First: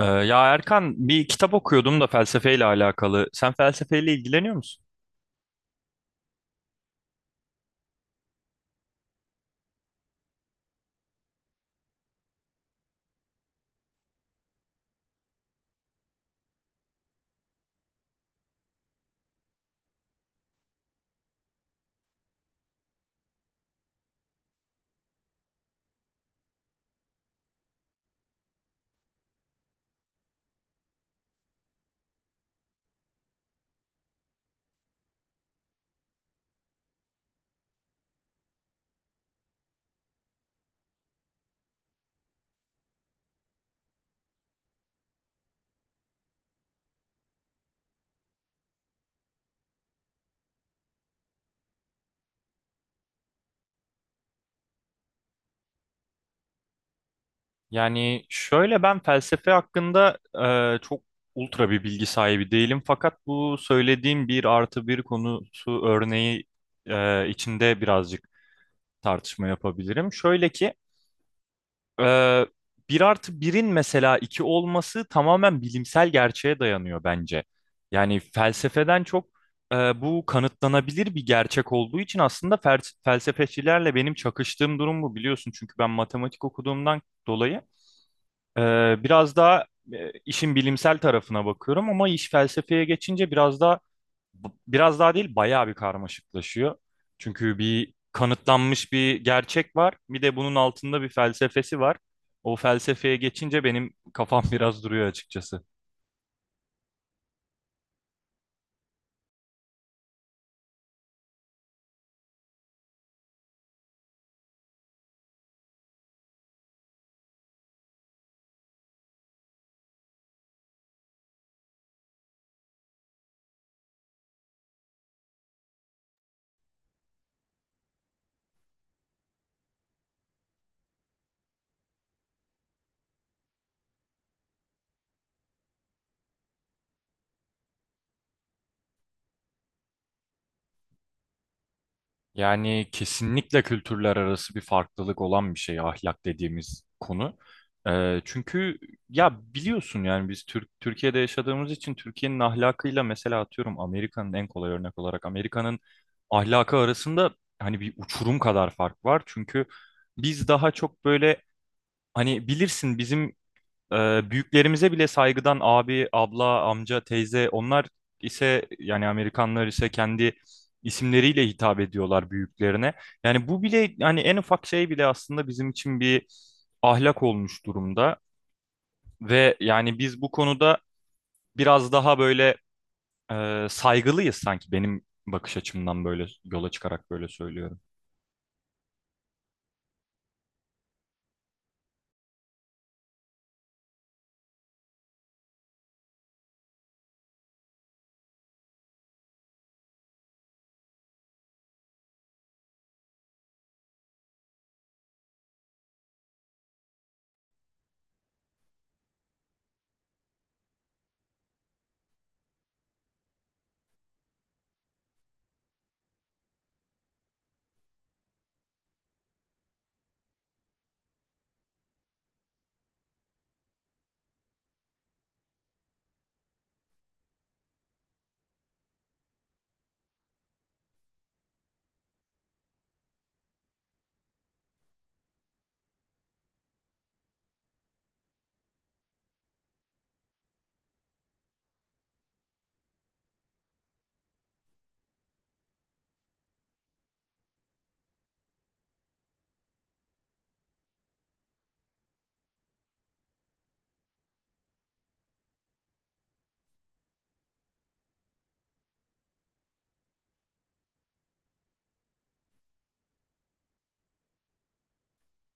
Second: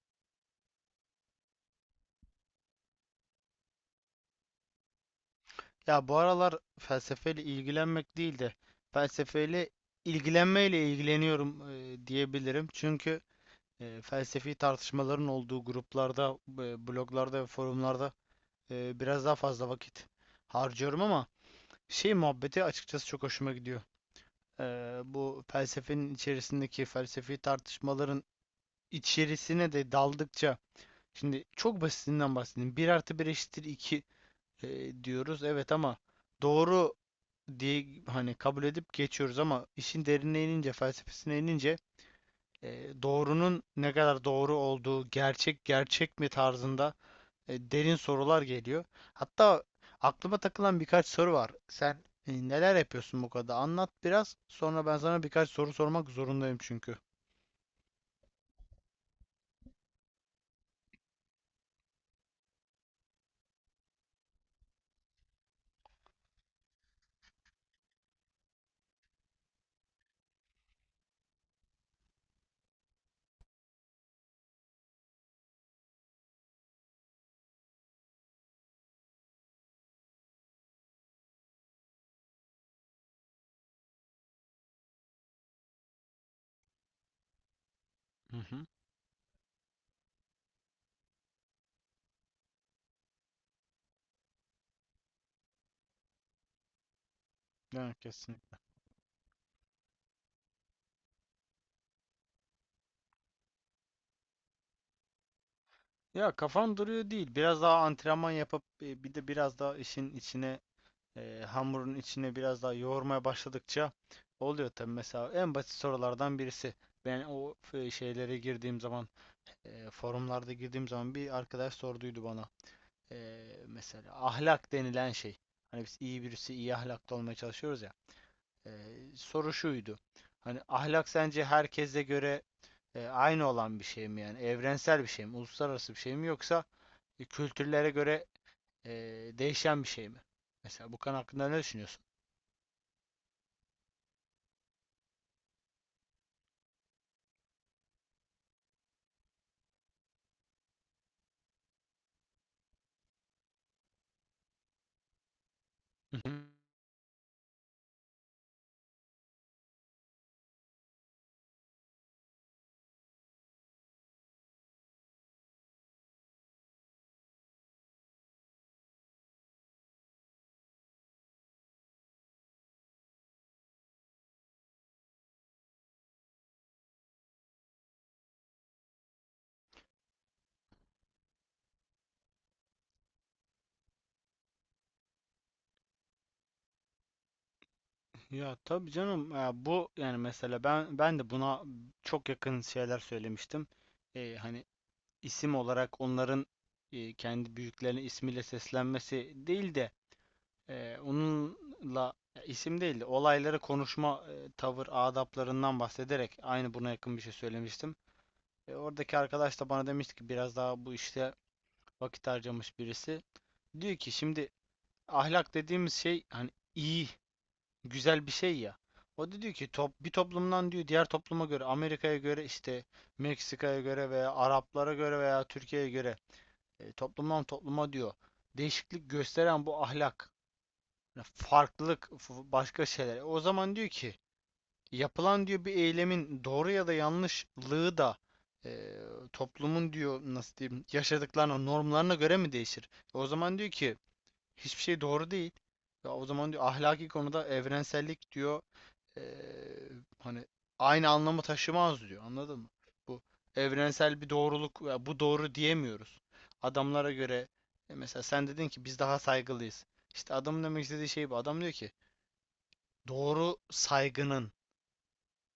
Ya Erkan, bir kitap okuyordum da felsefeyle alakalı. Sen felsefeyle ilgileniyor musun? Ya bu aralar felsefeyle ilgilenmek değil de felsefeyle ilgilenmeyle ilgileniyorum, diyebilirim. Çünkü felsefi tartışmaların olduğu gruplarda, bloglarda ve forumlarda biraz daha fazla vakit harcıyorum ama şey muhabbeti açıkçası çok hoşuma gidiyor. Bu felsefenin içerisindeki felsefi tartışmaların içerisine de daldıkça, şimdi çok basitinden bahsedeyim. Bir artı bir eşittir 2 diyoruz. Evet ama doğru diye hani kabul edip geçiyoruz, ama işin derinine inince, felsefesine inince doğrunun ne kadar doğru olduğu, gerçek gerçek mi tarzında derin sorular geliyor. Hatta aklıma takılan birkaç soru var. Sen neler yapıyorsun bu kadar? Anlat biraz. Sonra ben sana birkaç soru sormak zorundayım çünkü. Yani şöyle, ben felsefe hakkında çok ultra bir bilgi sahibi değilim. Fakat bu söylediğim bir artı bir konusu örneği içinde birazcık tartışma yapabilirim. Şöyle ki, Ee, bir artı birin mesela iki olması tamamen bilimsel gerçeğe dayanıyor bence. Yani felsefeden çok bu kanıtlanabilir bir gerçek olduğu için aslında felsefecilerle benim çakıştığım durum bu, biliyorsun. Çünkü ben matematik okuduğumdan dolayı Hı e, hı. biraz daha işin bilimsel tarafına bakıyorum ama iş felsefeye geçince biraz daha değil, bayağı bir karmaşıklaşıyor. Çünkü bir Yani kesin. kanıtlanmış bir gerçek var. Bir de bunun altında bir felsefesi var. O felsefeye geçince benim kafam biraz duruyor açıkçası. Ya kafam duruyor değil. Biraz daha antrenman yapıp bir de biraz daha işin içine, hamurun içine biraz daha yoğurmaya başladıkça oluyor tabi. Mesela en basit sorulardan birisi. Ben o şeylere girdiğim zaman, forumlarda girdiğim zaman bir arkadaş sorduydu bana. E, Mesela ahlak denilen şey. Hani biz iyi birisi, iyi ahlaklı olmaya çalışıyoruz ya. E, Soru şuydu. Hani ahlak sence herkese göre aynı olan bir şey mi yani? Evrensel bir şey mi? Uluslararası bir şey mi? Yoksa kültürlere göre e, değişen bir şey mi? Mesela bu konu hakkında ne düşünüyorsun? Yani kesinlikle kültürler arası bir farklılık olan bir şey ahlak dediğimiz konu. Çünkü ya biliyorsun, yani biz Türkiye'de yaşadığımız için Türkiye'nin ahlakıyla, mesela atıyorum Amerika'nın en kolay örnek olarak Amerika'nın ahlakı arasında hani bir uçurum kadar fark var. Çünkü biz daha çok böyle, hani bilirsin, bizim büyüklerimize bile saygıdan abi, abla, amca, teyze; onlar ise yani Amerikanlar ise kendi isimleriyle hitap ediyorlar büyüklerine. Yani bu bile, yani en ufak şey bile aslında bizim için bir ahlak olmuş durumda ve yani biz bu konuda biraz daha böyle saygılıyız sanki, benim bakış açımdan böyle yola çıkarak böyle söylüyorum. Ya tabii canım ya bu, yani mesela ben de buna çok yakın şeyler söylemiştim. Hani isim olarak onların kendi büyüklerine ismiyle seslenmesi değil de onunla ya isim değil de olayları konuşma, tavır adaplarından bahsederek aynı buna yakın bir şey söylemiştim. Oradaki arkadaş da bana demişti ki, biraz daha bu işte vakit harcamış birisi. Diyor ki şimdi ahlak dediğimiz şey hani iyi güzel bir şey ya. O da diyor ki bir toplumdan diyor diğer topluma göre, Amerika'ya göre, işte Meksika'ya göre veya Araplara göre veya Türkiye'ye göre, toplumdan topluma diyor değişiklik gösteren bu ahlak farklılık başka şeyler. O zaman diyor ki yapılan diyor bir eylemin doğru ya da yanlışlığı da e, toplumun diyor nasıl diyeyim yaşadıklarına, normlarına göre mi değişir? O zaman diyor ki hiçbir şey doğru değil. Ya o zaman diyor ahlaki konuda evrensellik diyor eee, hani aynı anlamı taşımaz diyor. Anladın mı? Bu evrensel bir doğruluk, ya bu doğru diyemiyoruz. Adamlara göre, mesela sen dedin ki biz daha saygılıyız. İşte adamın demek istediği şey bu. Adam diyor ki doğru saygının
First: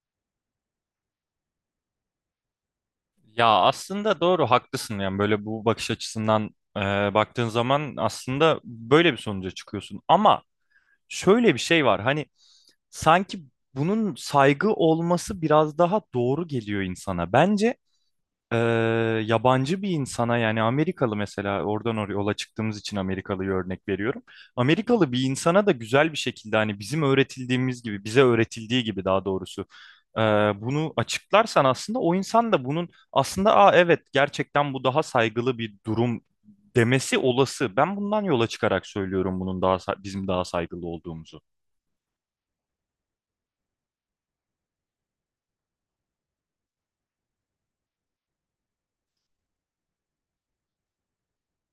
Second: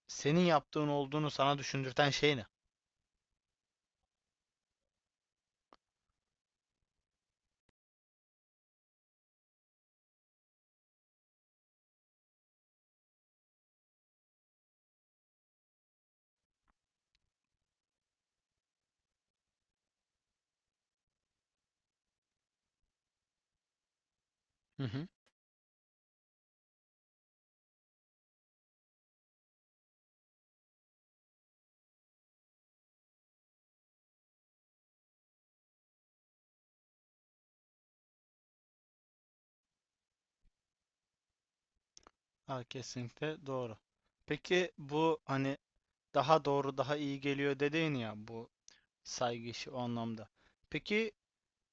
senin yaptığın olduğunu sana düşündürten şey ne? Ya aslında doğru, haklısın. Yani böyle bu bakış açısından e, baktığın zaman aslında böyle bir sonuca çıkıyorsun ama şöyle bir şey var. Hani sanki bunun saygı olması biraz daha doğru geliyor insana. Bence e, yabancı bir insana, yani Amerikalı, mesela oradan oraya yola çıktığımız için Amerikalı'yı örnek veriyorum. Hı hı. Amerikalı bir insana da güzel bir şekilde, hani bizim öğretildiğimiz gibi bize öğretildiği gibi daha doğrusu, e, bunu açıklarsan aslında o insan da bunun aslında, Aa, evet, gerçekten bu daha saygılı bir durum demesi olası. Ben bundan yola çıkarak söylüyorum bunun daha bizim daha saygılı olduğumuzu. Ha, kesinlikle doğru. Peki bu hani daha doğru, daha iyi geliyor dediğin ya, bu saygı işi o anlamda. Peki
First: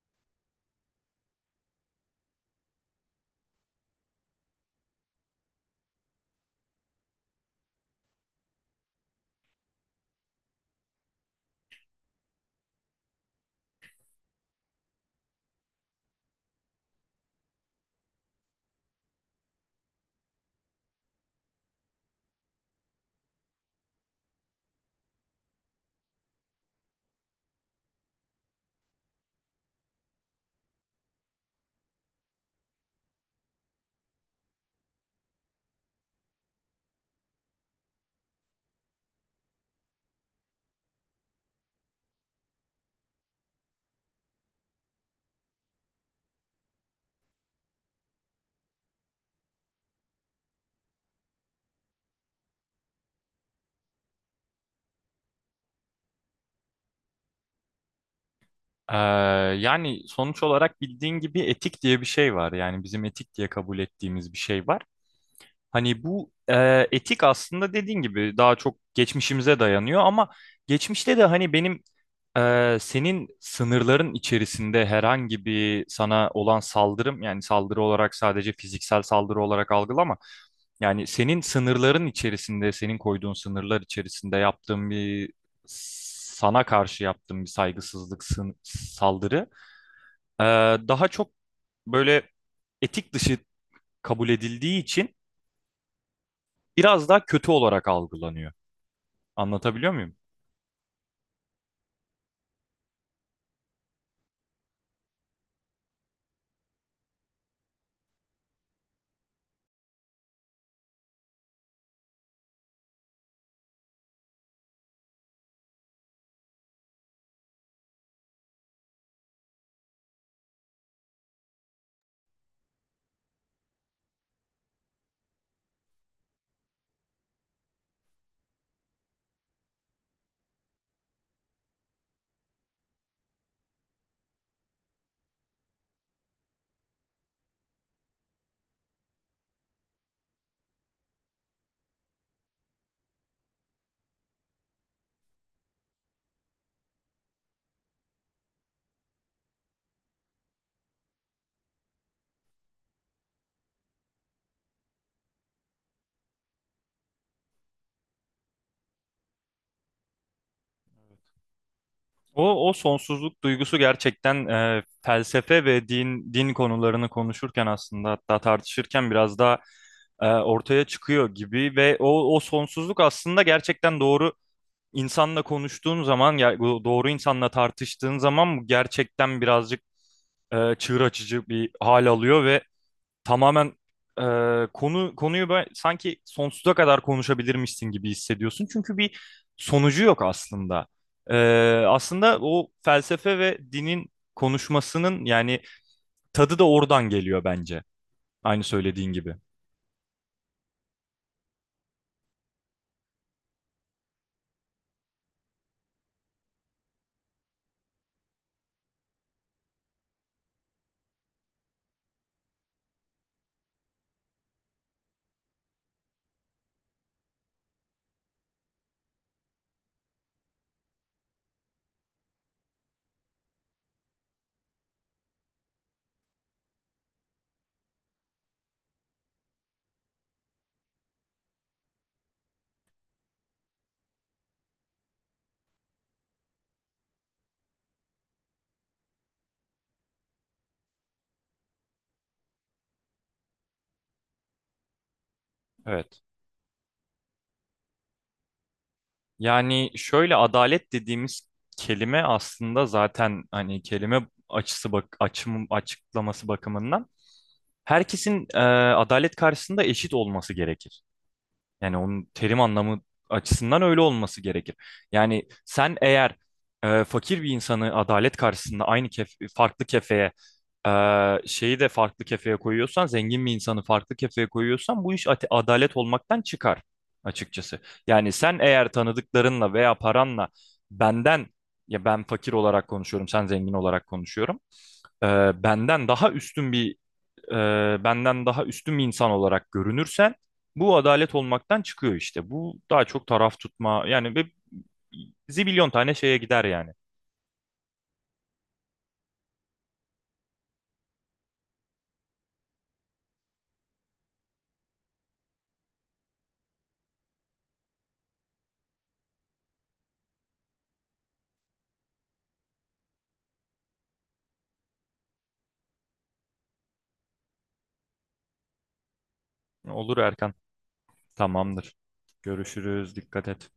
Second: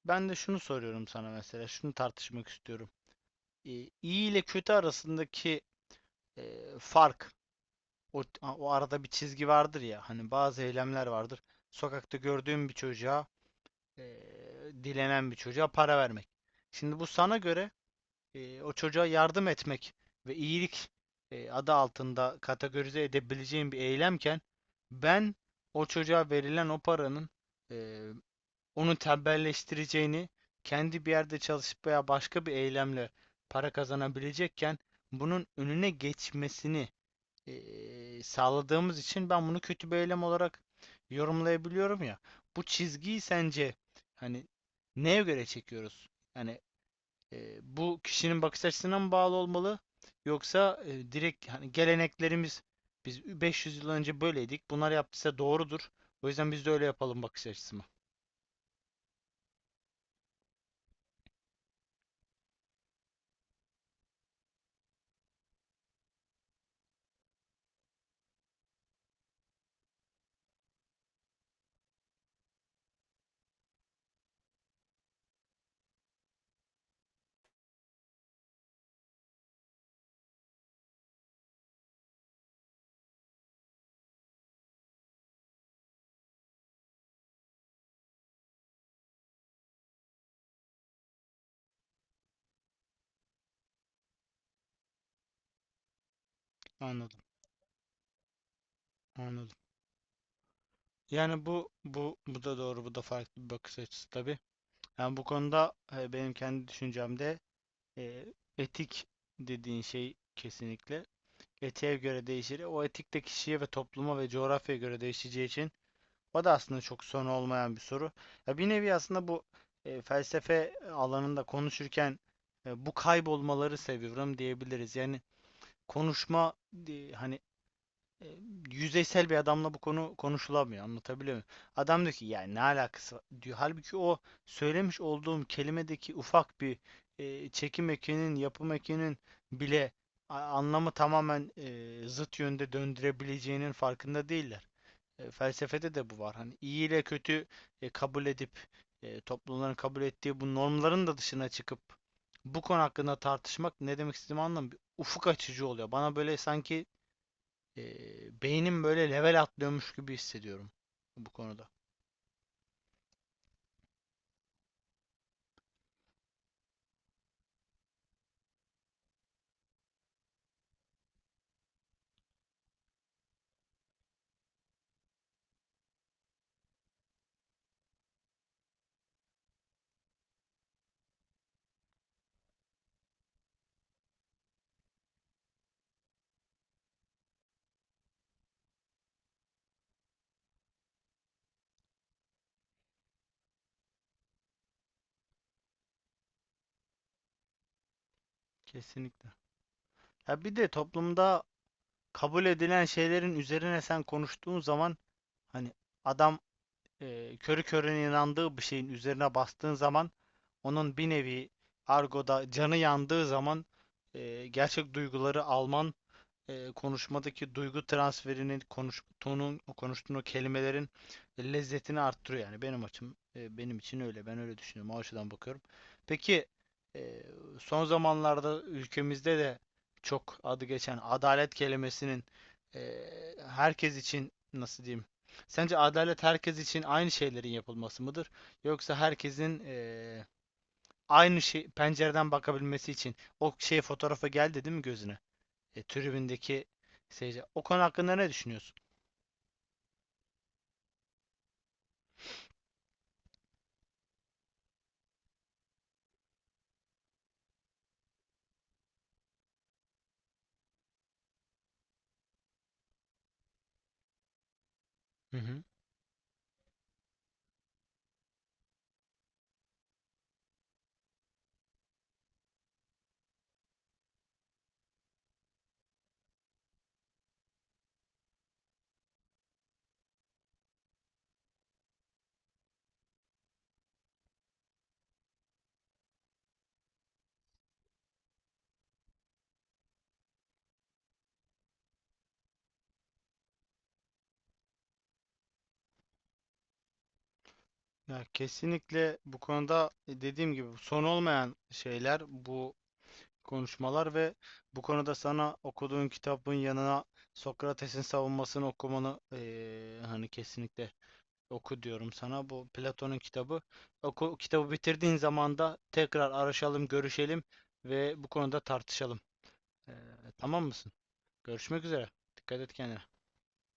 ben de şunu soruyorum sana, mesela şunu tartışmak istiyorum. e, iyi ile kötü arasındaki fark, o arada bir çizgi vardır ya, hani bazı eylemler vardır. Sokakta gördüğüm bir çocuğa, e, dilenen bir çocuğa para vermek. Şimdi bu sana göre o çocuğa yardım etmek ve iyilik adı altında kategorize edebileceğim bir eylemken, ben o çocuğa verilen o paranın e, onu tembelleştireceğini, kendi bir yerde çalışıp veya başka bir eylemle para kazanabilecekken bunun önüne geçmesini sağladığımız için ben bunu kötü bir eylem olarak yorumlayabiliyorum ya. Bu çizgiyi sence hani neye göre çekiyoruz? Yani bu kişinin bakış açısına mı bağlı olmalı? Yoksa direkt hani geleneklerimiz, biz 500 yıl önce böyleydik. Bunlar yaptıysa doğrudur. O yüzden biz de öyle yapalım bakış açısı mı? Ee, yani sonuç olarak bildiğin gibi etik diye bir şey var. Yani bizim etik diye kabul ettiğimiz bir şey var. Hani bu etik aslında dediğin gibi daha çok geçmişimize dayanıyor ama geçmişte de hani benim, senin sınırların içerisinde herhangi bir sana olan saldırım, yani saldırı olarak sadece fiziksel saldırı olarak algılama. Yani senin sınırların içerisinde, senin koyduğun sınırlar içerisinde yaptığım bir sana karşı yaptığım bir saygısızlık sın- saldırı ee, daha çok böyle etik dışı kabul edildiği için biraz Anladım, daha kötü olarak algılanıyor. anladım. Anlatabiliyor muyum? Yani bu bu da doğru, bu da farklı bir bakış açısı tabii. Yani bu konuda benim kendi düşüncemde e, etik dediğin şey kesinlikle etiğe göre değişir. O etik de kişiye ve topluma ve coğrafyaya göre değişeceği için o da aslında çok son olmayan bir soru. Ya bir nevi aslında bu felsefe alanında konuşurken bu kaybolmaları seviyorum diyebiliriz. Yani konuşma, hani e, yüzeysel bir adamla bu konu konuşulamıyor. Anlatabiliyor muyum? Adam diyor ki yani ne alakası var diyor. Halbuki o söylemiş olduğum kelimedeki ufak bir çekim ekinin, yapım ekinin bile anlamı tamamen zıt yönde döndürebileceğinin farkında değiller. Felsefede de bu var. Hani iyi ile kötü kabul edip toplumların kabul ettiği bu normların da dışına çıkıp bu konu hakkında tartışmak ne demek istediğimi anlamıyorum. Ufuk açıcı oluyor. Bana böyle sanki beynim böyle level atlıyormuş gibi hissediyorum bu konuda. O, o sonsuzluk duygusu gerçekten, felsefe ve din konularını konuşurken aslında, hatta tartışırken, biraz daha ortaya çıkıyor gibi ve o, o sonsuzluk aslında gerçekten doğru insanla konuştuğun zaman, bu doğru insanla tartıştığın zaman bu gerçekten birazcık çığır açıcı bir hal alıyor ve tamamen e, konuyu böyle sanki sonsuza kadar konuşabilirmişsin gibi hissediyorsun. Çünkü bir sonucu yok aslında. E, aslında o felsefe ve dinin konuşmasının, yani tadı da oradan geliyor bence. Aynı söylediğin Kesinlikle. gibi. Ya bir de toplumda kabul edilen şeylerin üzerine sen konuştuğun zaman, hani adam körü körüne inandığı bir şeyin üzerine bastığın zaman onun bir nevi argoda canı yandığı zaman gerçek duyguları alman, konuşmadaki duygu transferinin, konuş tonun, o konuştuğun o kelimelerin lezzetini arttırıyor. Yani benim benim için öyle, ben öyle düşünüyorum, o açıdan bakıyorum. Peki e, son zamanlarda ülkemizde de çok adı geçen adalet kelimesinin e, herkes için nasıl diyeyim? Sence adalet herkes için aynı şeylerin yapılması mıdır? Yoksa herkesin aynı şey pencereden bakabilmesi için o şey fotoğrafa geldi değil mi gözüne? Evet. Tribündeki seyirci. O konu hakkında ne düşünüyorsun? Yani şöyle, adalet dediğimiz kelime aslında zaten, hani kelime açısı bak açım açıklaması bakımından herkesin adalet karşısında eşit olması gerekir. Yani onun terim anlamı açısından öyle olması gerekir. Hı Yani hı. sen eğer fakir bir insanı adalet karşısında aynı kef farklı kefeye, şeyi de farklı kefeye koyuyorsan, zengin bir insanı farklı kefeye koyuyorsan bu iş adalet olmaktan çıkar açıkçası. Yani sen eğer tanıdıklarınla veya paranla benden, ya ben fakir olarak konuşuyorum, sen zengin olarak konuşuyorum, e, benden daha üstün bir e, benden daha üstün bir insan olarak görünürsen bu adalet olmaktan çıkıyor işte. Bu daha çok taraf tutma, yani, ve zibilyon tane şeye gider yani. Ya kesinlikle bu konuda, dediğim gibi son olmayan şeyler bu konuşmalar. Ve bu konuda sana, okuduğun kitabın yanına, Sokrates'in Savunması'nı okumanı, hani kesinlikle oku diyorum sana. Bu Platon'un kitabı. Oku, kitabı bitirdiğin zaman da tekrar araşalım, görüşelim ve bu konuda tartışalım. E, Olur Erkan. tamam mısın? Görüşmek Tamamdır. üzere. Dikkat et Görüşürüz. kendine. Dikkat et.